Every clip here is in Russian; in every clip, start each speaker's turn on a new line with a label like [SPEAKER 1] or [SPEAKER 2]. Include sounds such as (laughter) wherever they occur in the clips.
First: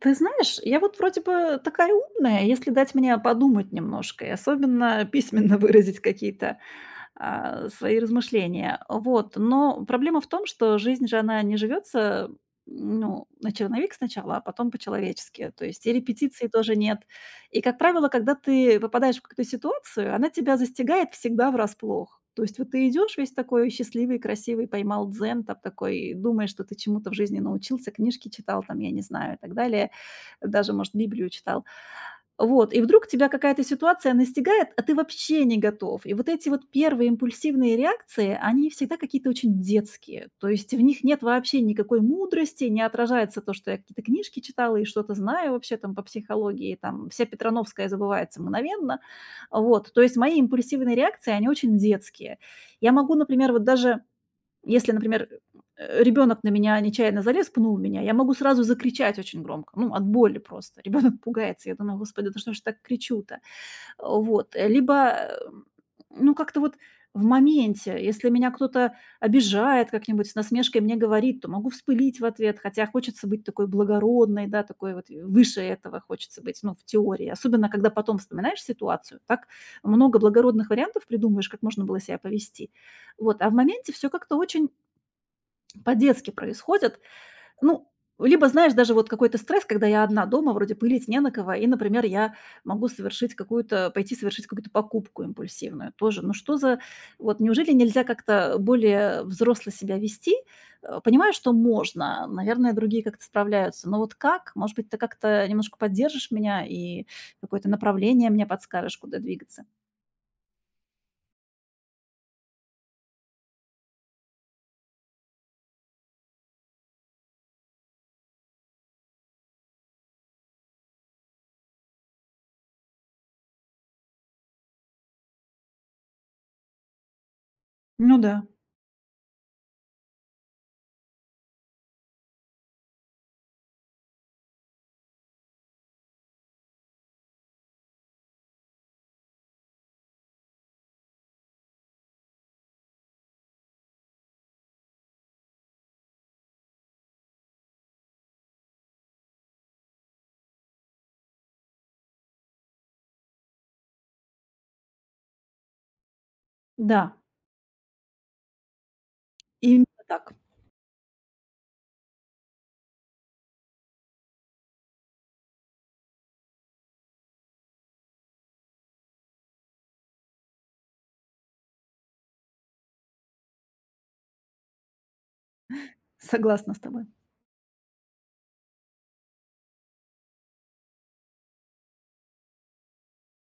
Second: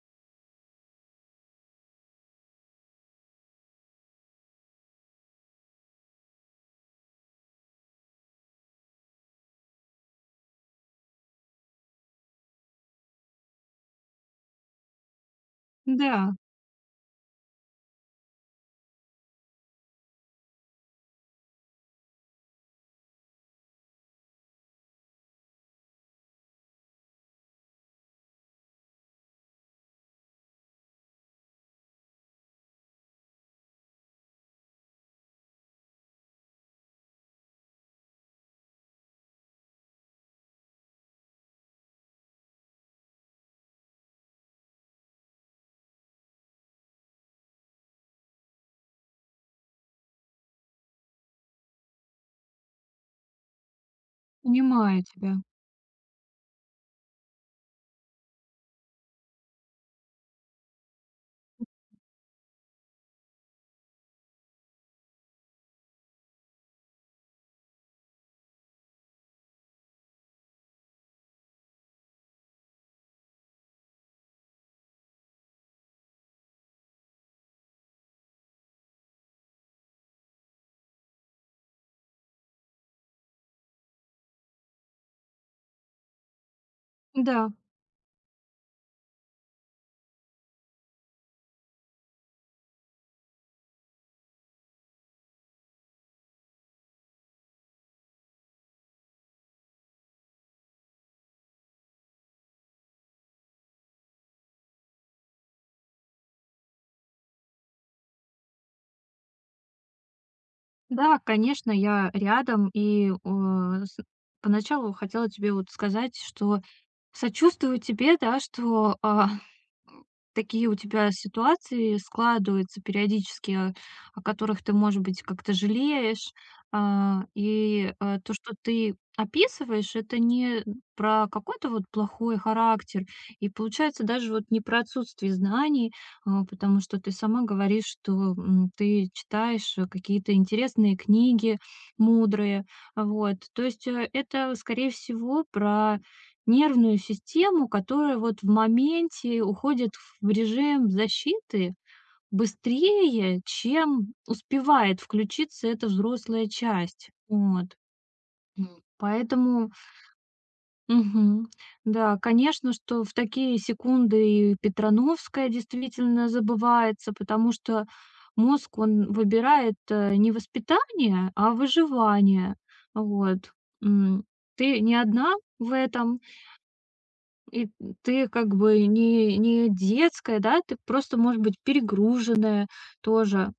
[SPEAKER 1] Ты знаешь, я вот вроде бы такая умная, если дать мне подумать немножко, и особенно (laughs) письменно выразить какие-то свои размышления. Вот. Но проблема в том, что жизнь же, она не живется ну, на черновик сначала, а потом по-человечески. То есть и
[SPEAKER 2] Да,
[SPEAKER 1] репетиции тоже нет. И, как правило, когда ты попадаешь в какую-то ситуацию, она тебя застигает всегда врасплох. То есть вот ты идешь весь такой счастливый, красивый, поймал дзен, там такой, думаешь, что ты чему-то в жизни научился, книжки читал, там, я не знаю, и так далее даже, может, Библию читал. Вот, и вдруг тебя какая-то ситуация настигает, а ты вообще не готов. И вот эти вот первые импульсивные реакции, они всегда какие-то очень детские. То есть в них нет вообще никакой мудрости, не отражается то, что я какие-то книжки читала и что-то знаю вообще там по психологии, там вся Петрановская забывается мгновенно. Вот, то есть мои импульсивные реакции, они очень детские. Я могу, например, вот даже если,
[SPEAKER 2] понимаю
[SPEAKER 1] например,
[SPEAKER 2] тебя.
[SPEAKER 1] ребёнок на меня нечаянно залез, пнул меня, я могу сразу закричать очень громко, ну, от боли просто. (laughs) Ребенок пугается. Я думаю: "Господи, да что ж я так кричу-то?" Вот. Либо, ну, как-то вот в моменте, если меня кто-то обижает как-нибудь, с насмешкой мне говорит, то могу вспылить в ответ, хотя хочется быть такой благородной, да, такой вот выше этого хочется быть, ну, в теории. Особенно когда потом вспоминаешь ситуацию, так много благородных вариантов придумаешь, как можно было себя повести. Вот, а в моменте все как-то очень по-детски происходят.
[SPEAKER 2] Да,
[SPEAKER 1] Ну, либо, знаешь, даже вот какой-то стресс, когда я одна дома, вроде пылить не на кого, и, например, я могу совершить какую-то, пойти совершить какую-то покупку импульсивную тоже. Ну что за, вот неужели нельзя как-то более взросло себя вести? Понимаю, что можно, наверное, другие как-то справляются, но вот как? Может быть, ты как-то немножко поддержишь меня и какое-то направление мне подскажешь, куда двигаться?
[SPEAKER 2] да, конечно, я рядом поначалу хотела тебе вот сказать, что сочувствую тебе, да, (laughs) такие у тебя ситуации складываются периодически, о которых ты, может быть, как-то жалеешь.
[SPEAKER 1] Ну
[SPEAKER 2] То,
[SPEAKER 1] да.
[SPEAKER 2] что ты описываешь, это не про какой-то вот плохой характер. И получается даже вот не про отсутствие знаний, потому что ты сама говоришь, что, ты читаешь, какие-то интересные книги, мудрые. Вот. То есть, это, скорее всего, про нервную систему, которая вот в моменте уходит в режим защиты быстрее, чем успевает включиться эта взрослая
[SPEAKER 1] Да,
[SPEAKER 2] часть. Вот. М. Поэтому,
[SPEAKER 1] именно так.
[SPEAKER 2] мгм, да, конечно, что в такие секунды и Петрановская действительно забывается, потому что мозг, он выбирает не воспитание, а выживание. Вот. М, Ты не одна в этом.
[SPEAKER 1] Согласна с тобой.
[SPEAKER 2] И ты как бы не детская, да, ты просто, может быть, перегруженная тоже.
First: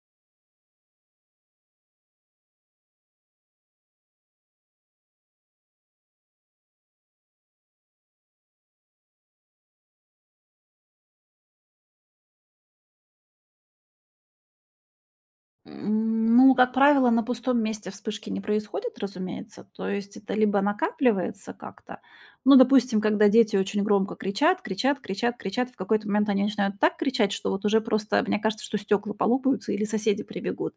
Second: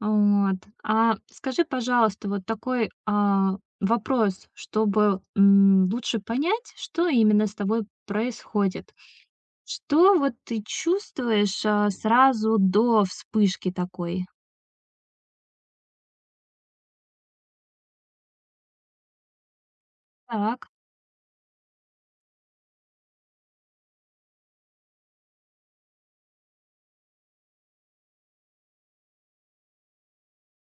[SPEAKER 2] Вот. А скажи, пожалуйста, вот такой, вопрос, чтобы, лучше понять, что именно с тобой происходит. Что вот ты чувствуешь, сразу до вспышки такой?
[SPEAKER 1] Ну, как правило, на пустом месте вспышки не происходят, разумеется. То есть это либо
[SPEAKER 2] Так,
[SPEAKER 1] накапливается как-то. Ну, допустим, когда дети очень громко кричат, кричат, кричат, кричат, в какой-то момент они начинают так кричать, что вот уже просто, мне кажется, что стекла полопаются или соседи прибегут.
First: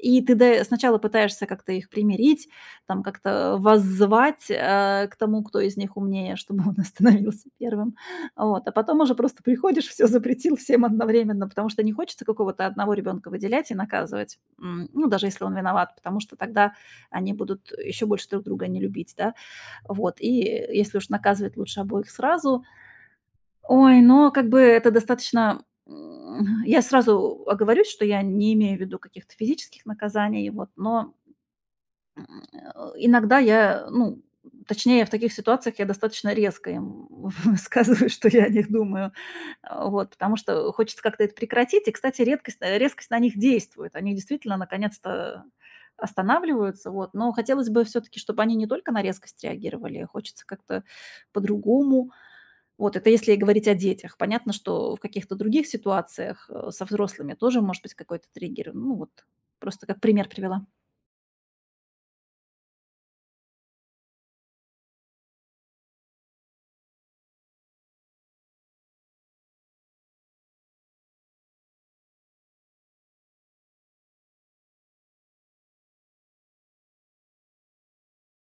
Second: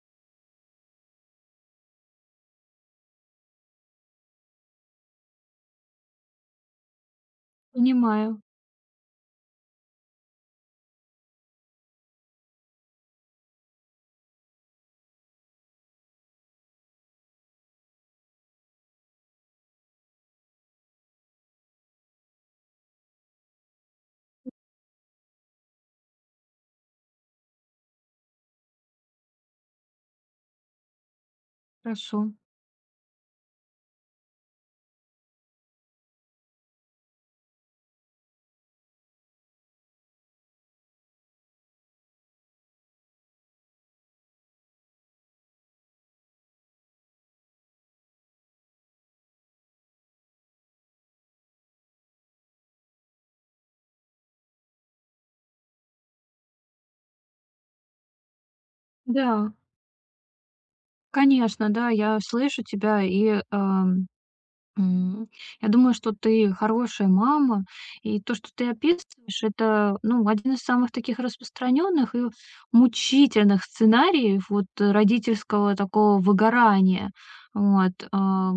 [SPEAKER 1] И ты сначала пытаешься как-то их примирить, там как-то воззвать к тому, кто из них умнее, (laughs) чтобы он остановился первым.
[SPEAKER 2] понимаю,
[SPEAKER 1] Вот, а потом уже просто приходишь, (laughs) все запретил всем одновременно, потому что не хочется какого-то одного ребенка выделять и наказывать, м, ну, даже если он виноват, потому что тогда они будут еще больше друг друга не любить, да. Вот, и если уж наказывать, лучше обоих сразу. Ой, но как бы это достаточно, м, я сразу оговорюсь, что я не имею в виду каких-то физических наказаний, вот, но,
[SPEAKER 2] хорошо.
[SPEAKER 1] м, иногда я, ну, точнее, в таких ситуациях я достаточно резко им (laughs) высказываю, что я о них думаю. А, вот, потому что хочется как-то это прекратить. И, кстати, резкость на них действует. Они действительно наконец-то останавливаются, вот. Но хотелось бы все таки чтобы они не только на резкость реагировали, хочется как-то по-другому. Вот это если говорить о детях. Понятно, что в каких-то других ситуациях, со взрослыми тоже может быть какой-то триггер. Ну вот,
[SPEAKER 2] Да,
[SPEAKER 1] просто как пример привела.
[SPEAKER 2] конечно, да, я слышу тебя М, я думаю, что ты хорошая мама, и то, что ты описываешь, это, ну, один из самых таких распространенных и мучительных сценариев вот родительского такого выгорания. Вот,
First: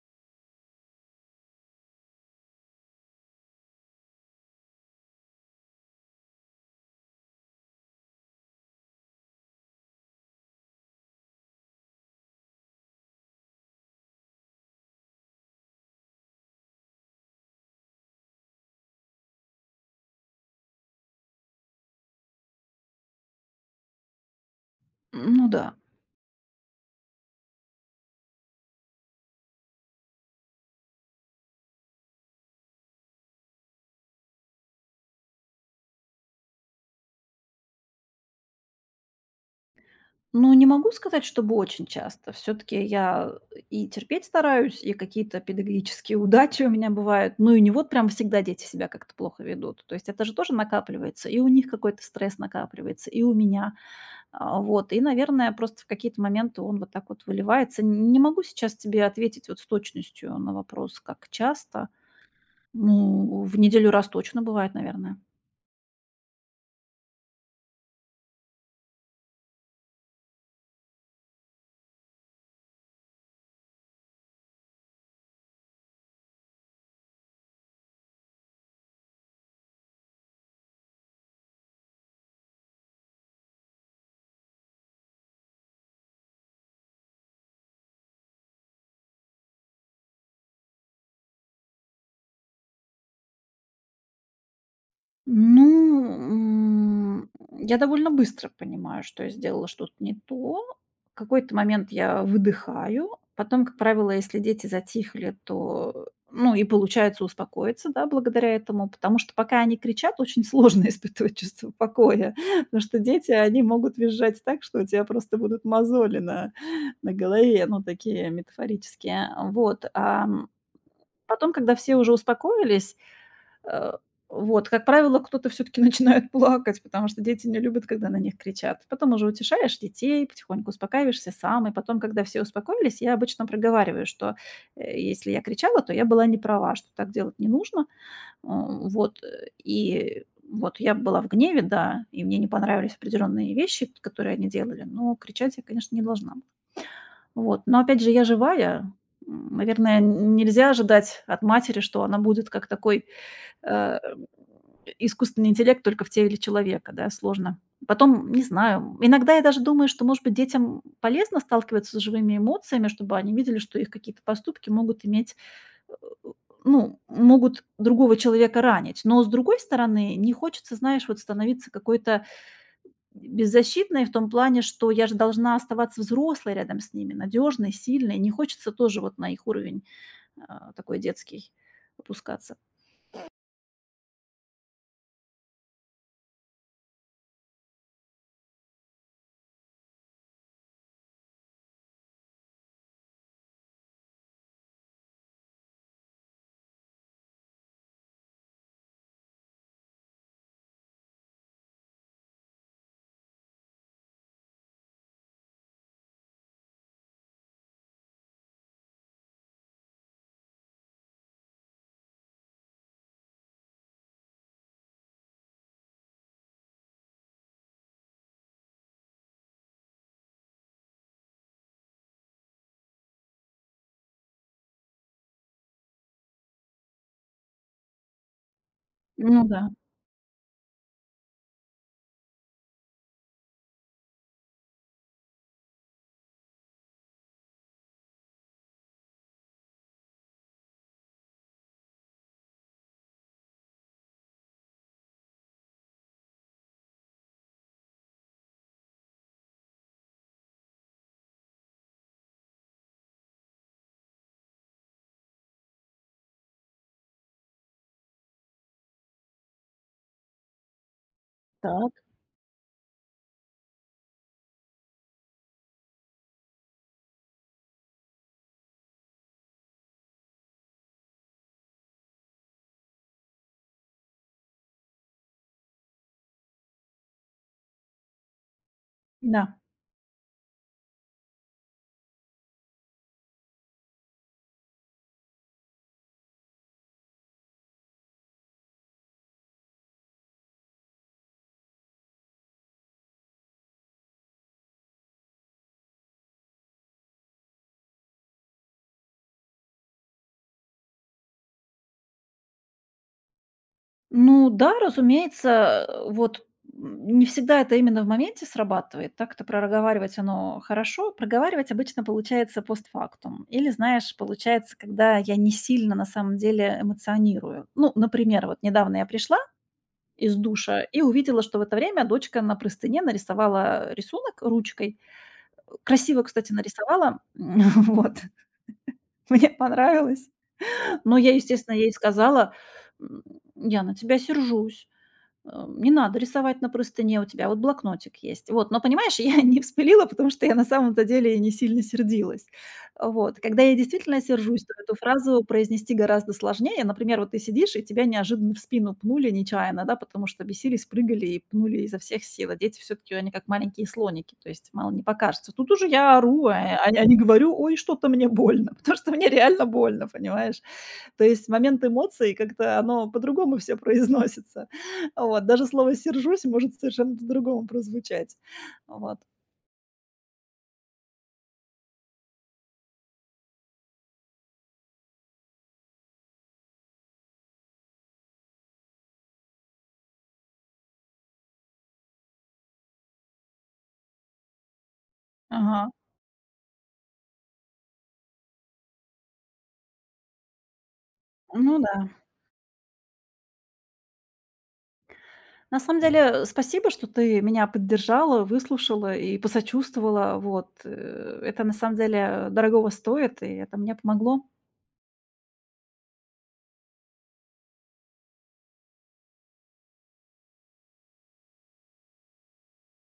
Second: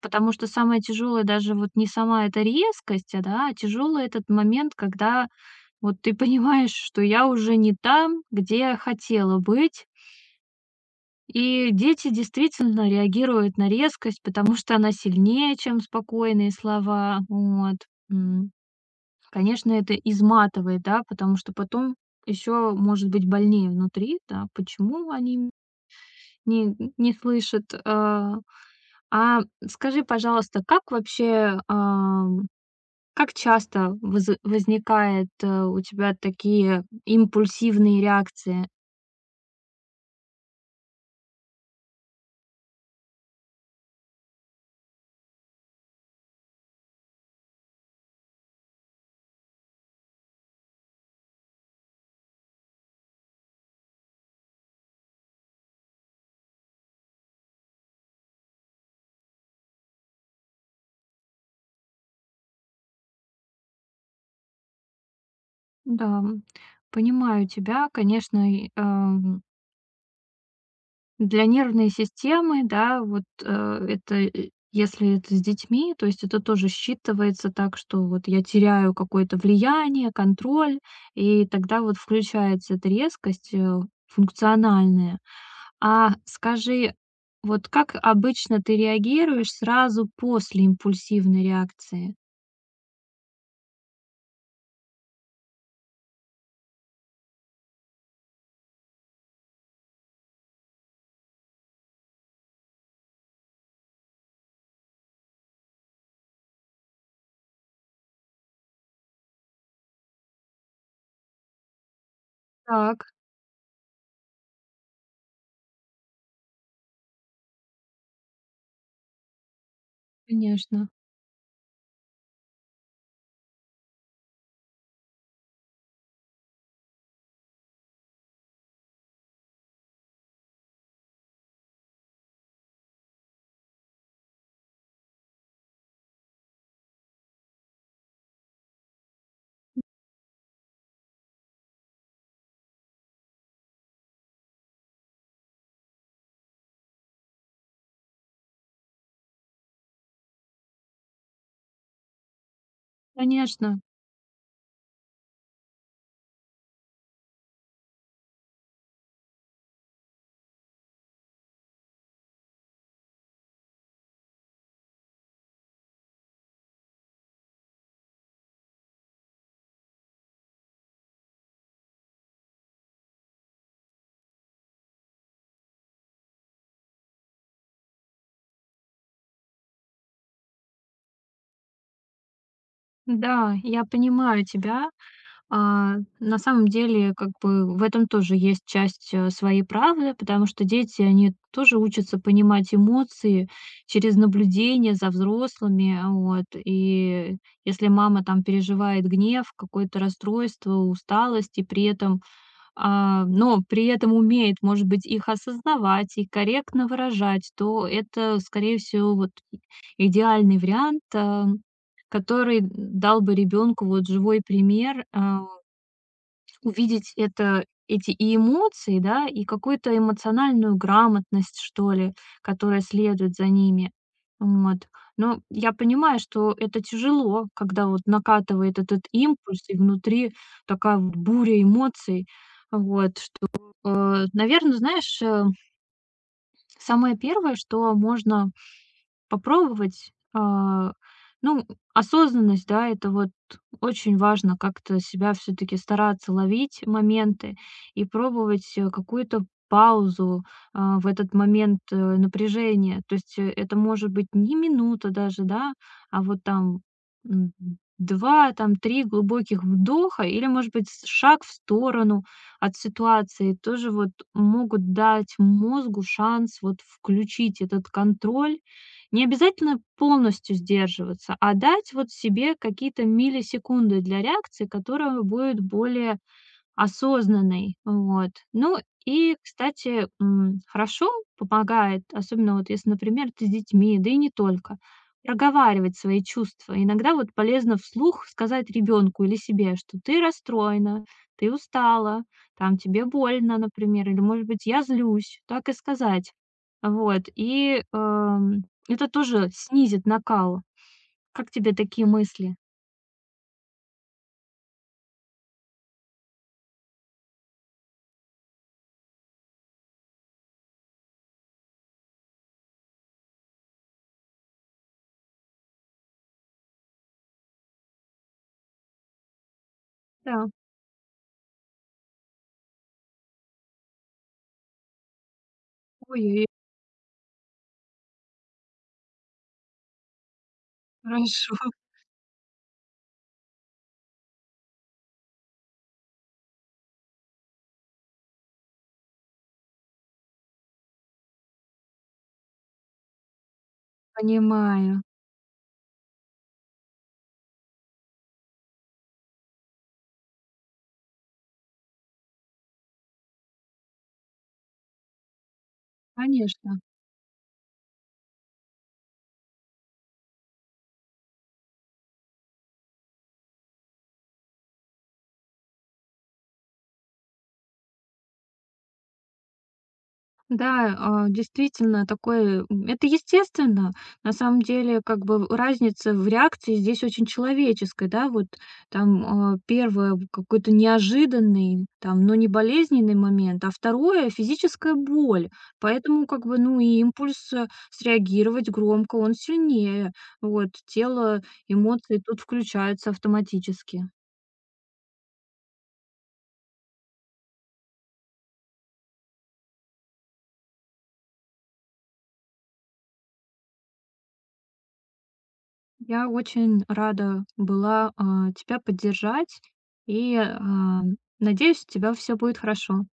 [SPEAKER 2] потому что самое тяжелое даже вот не сама эта резкость, а, да, а тяжелый этот момент, когда вот ты понимаешь, что я уже не там, где я хотела быть, и дети действительно реагируют на резкость, потому что она сильнее, чем спокойные слова. Вот. М. Конечно, это изматывает, да, потому что потом еще может быть больнее внутри, да, почему
[SPEAKER 1] Ну
[SPEAKER 2] они
[SPEAKER 1] да.
[SPEAKER 2] не слышат. А скажи, пожалуйста, как вообще, как часто возникает у тебя такие импульсивные реакции?
[SPEAKER 1] Ну, не могу сказать, чтобы очень часто. Все таки я и терпеть стараюсь, и какие-то педагогические (laughs) удачи у меня бывают. Ну, и не вот прям всегда дети себя как-то плохо ведут. То есть это же тоже накапливается. И у них какой-то стресс накапливается, и у меня. А, вот. И, наверное, просто в какие-то моменты он вот так вот выливается. Н Не могу сейчас тебе ответить вот с точностью на вопрос, как часто. Ну, в неделю раз точно бывает, наверное.
[SPEAKER 2] Да, понимаю тебя, конечно. Для нервной системы, да, вот, это, если это с детьми, то есть это тоже считывается так, что вот я теряю какое-то влияние, контроль, и тогда вот включается эта резкость, функциональная. А скажи, вот как обычно ты реагируешь сразу после импульсивной реакции?
[SPEAKER 1] Ну, я довольно быстро понимаю, что я сделала что-то не то. В какой-то момент я выдыхаю. Потом, как правило, если дети затихли, то, ну, и получается успокоиться, да, благодаря этому, потому что пока они кричат, очень сложно (laughs) испытывать чувство покоя, (laughs) потому что
[SPEAKER 2] Так,
[SPEAKER 1] дети, они могут визжать так, что у тебя просто будут мозоли на голове, ну, такие метафорические, вот.
[SPEAKER 2] конечно,
[SPEAKER 1] Потом, когда все уже успокоились, Э, вот, как правило, кто-то все таки (laughs) начинает плакать, потому что дети не любят, когда на них кричат. Потом уже утешаешь детей, потихоньку успокаиваешься сам. И потом, когда все успокоились, я обычно проговариваю, что, если я кричала, то я была не права, что так делать не нужно. Вот, и вот я была в гневе, да, и мне не понравились определенные вещи, которые они делали, но кричать я, конечно, не должна была. Вот, но опять же, я живая. М, наверное, нельзя ожидать от матери, что она будет как такой
[SPEAKER 2] конечно.
[SPEAKER 1] э, искусственный интеллект только в теле человека, да, сложно. Потом, не знаю, иногда я даже думаю, что, может быть, детям полезно сталкиваться с живыми эмоциями, чтобы они видели, что их какие-то поступки могут иметь, э, ну, могут другого человека ранить. Но, с другой стороны, не хочется, знаешь, вот становиться какой-то беззащитной в том плане, что я же должна оставаться взрослой рядом с ними, надежной, сильной. Не хочется тоже вот на их уровень, а, такой детский опускаться.
[SPEAKER 2] Да, я понимаю тебя. А, на самом деле, как бы в этом тоже есть часть своей правды, потому что дети, они тоже учатся понимать эмоции через наблюдение за взрослыми. Вот. И если мама там переживает гнев, какое-то расстройство, усталость, и при этом, а, но при этом умеет, может быть, их осознавать и корректно выражать, то это, скорее всего, вот идеальный вариант, который дал бы ребенку вот живой пример, увидеть это эти и эмоции, да, и какую-то эмоциональную грамотность, что ли, которая следует за ними. Вот. Но я понимаю, что это тяжело, когда вот накатывает этот
[SPEAKER 1] Ну
[SPEAKER 2] импульс,
[SPEAKER 1] да.
[SPEAKER 2] и внутри такая вот буря эмоций. Вот. Наверное, знаешь, самое первое, что можно попробовать, ну, осознанность, да, это вот очень важно как-то себя все-таки стараться ловить моменты и пробовать какую-то паузу в этот момент напряжения. То есть это может быть не минута даже, да, а вот там м, два, там три глубоких вдоха или, может быть, шаг в
[SPEAKER 1] Так.
[SPEAKER 2] сторону от ситуации тоже вот могут дать мозгу шанс вот включить этот контроль, не обязательно полностью сдерживаться, а дать вот себе какие-то миллисекунды для реакции, которая будет более осознанный. Вот. Ну и,
[SPEAKER 1] Да.
[SPEAKER 2] кстати, хорошо помогает, особенно вот если, например, ты с детьми, да и не только, проговаривать свои чувства. Иногда вот полезно вслух сказать ребенку или себе, что ты расстроена, ты устала, там тебе больно, например, или, может быть, я злюсь, так и сказать. Вот, и, это тоже снизит накал. Как тебе такие мысли?
[SPEAKER 1] Ну да, разумеется, вот, м, не всегда это именно в моменте срабатывает. Так-то проговаривать оно хорошо. Проговаривать обычно получается постфактум. Или, знаешь, получается, когда я не сильно на самом деле эмоционирую. Ну, например, вот недавно я пришла из
[SPEAKER 2] Да.
[SPEAKER 1] душа и увидела, что в это время дочка на простыне нарисовала рисунок ручкой. Красиво,
[SPEAKER 2] Ой-ой,
[SPEAKER 1] кстати, нарисовала. (laughs) вот. Мне понравилось. Но я,
[SPEAKER 2] хорошо.
[SPEAKER 1] естественно,
[SPEAKER 2] (laughs)
[SPEAKER 1] ей сказала: "М, я на тебя сержусь". Не надо рисовать на простыне, у тебя вот блокнотик есть. Вот, но понимаешь, (laughs) я не вспылила, потому что я на самом-то деле и не сильно сердилась. Вот. Когда я действительно сержусь, то эту
[SPEAKER 2] Понимаю,
[SPEAKER 1] фразу произнести гораздо сложнее. Например, вот ты сидишь, и тебя неожиданно в спину пнули нечаянно, да, потому что бесились, прыгали и пнули изо всех сил. А дети все-таки, они как маленькие слоники, то есть мало не покажется. Тут уже я ору, а
[SPEAKER 2] конечно.
[SPEAKER 1] а не а не говорю, ой, что-то мне больно, (laughs) потому что мне реально больно, понимаешь? То есть в момент эмоций как-то оно по-другому все произносится. Вот, даже слово "сержусь" может совершенно по-другому прозвучать. Вот.
[SPEAKER 2] Да, действительно, такое, это естественно. На самом деле, как бы разница в реакции здесь очень человеческая, да, вот там первое какой-то неожиданный, там, но не болезненный момент, а второе физическая боль.
[SPEAKER 1] Ага.
[SPEAKER 2] Поэтому, как бы, ну и импульс среагировать громко, он сильнее. Вот тело,
[SPEAKER 1] Ну да.
[SPEAKER 2] эмоции тут включаются автоматически.
[SPEAKER 1] На самом деле, спасибо, что ты меня поддержала, выслушала и посочувствовала. Вот, это на самом деле дорогого стоит, и это мне помогло.
[SPEAKER 2] Я очень рада была, тебя поддержать и, надеюсь, у тебя все будет хорошо.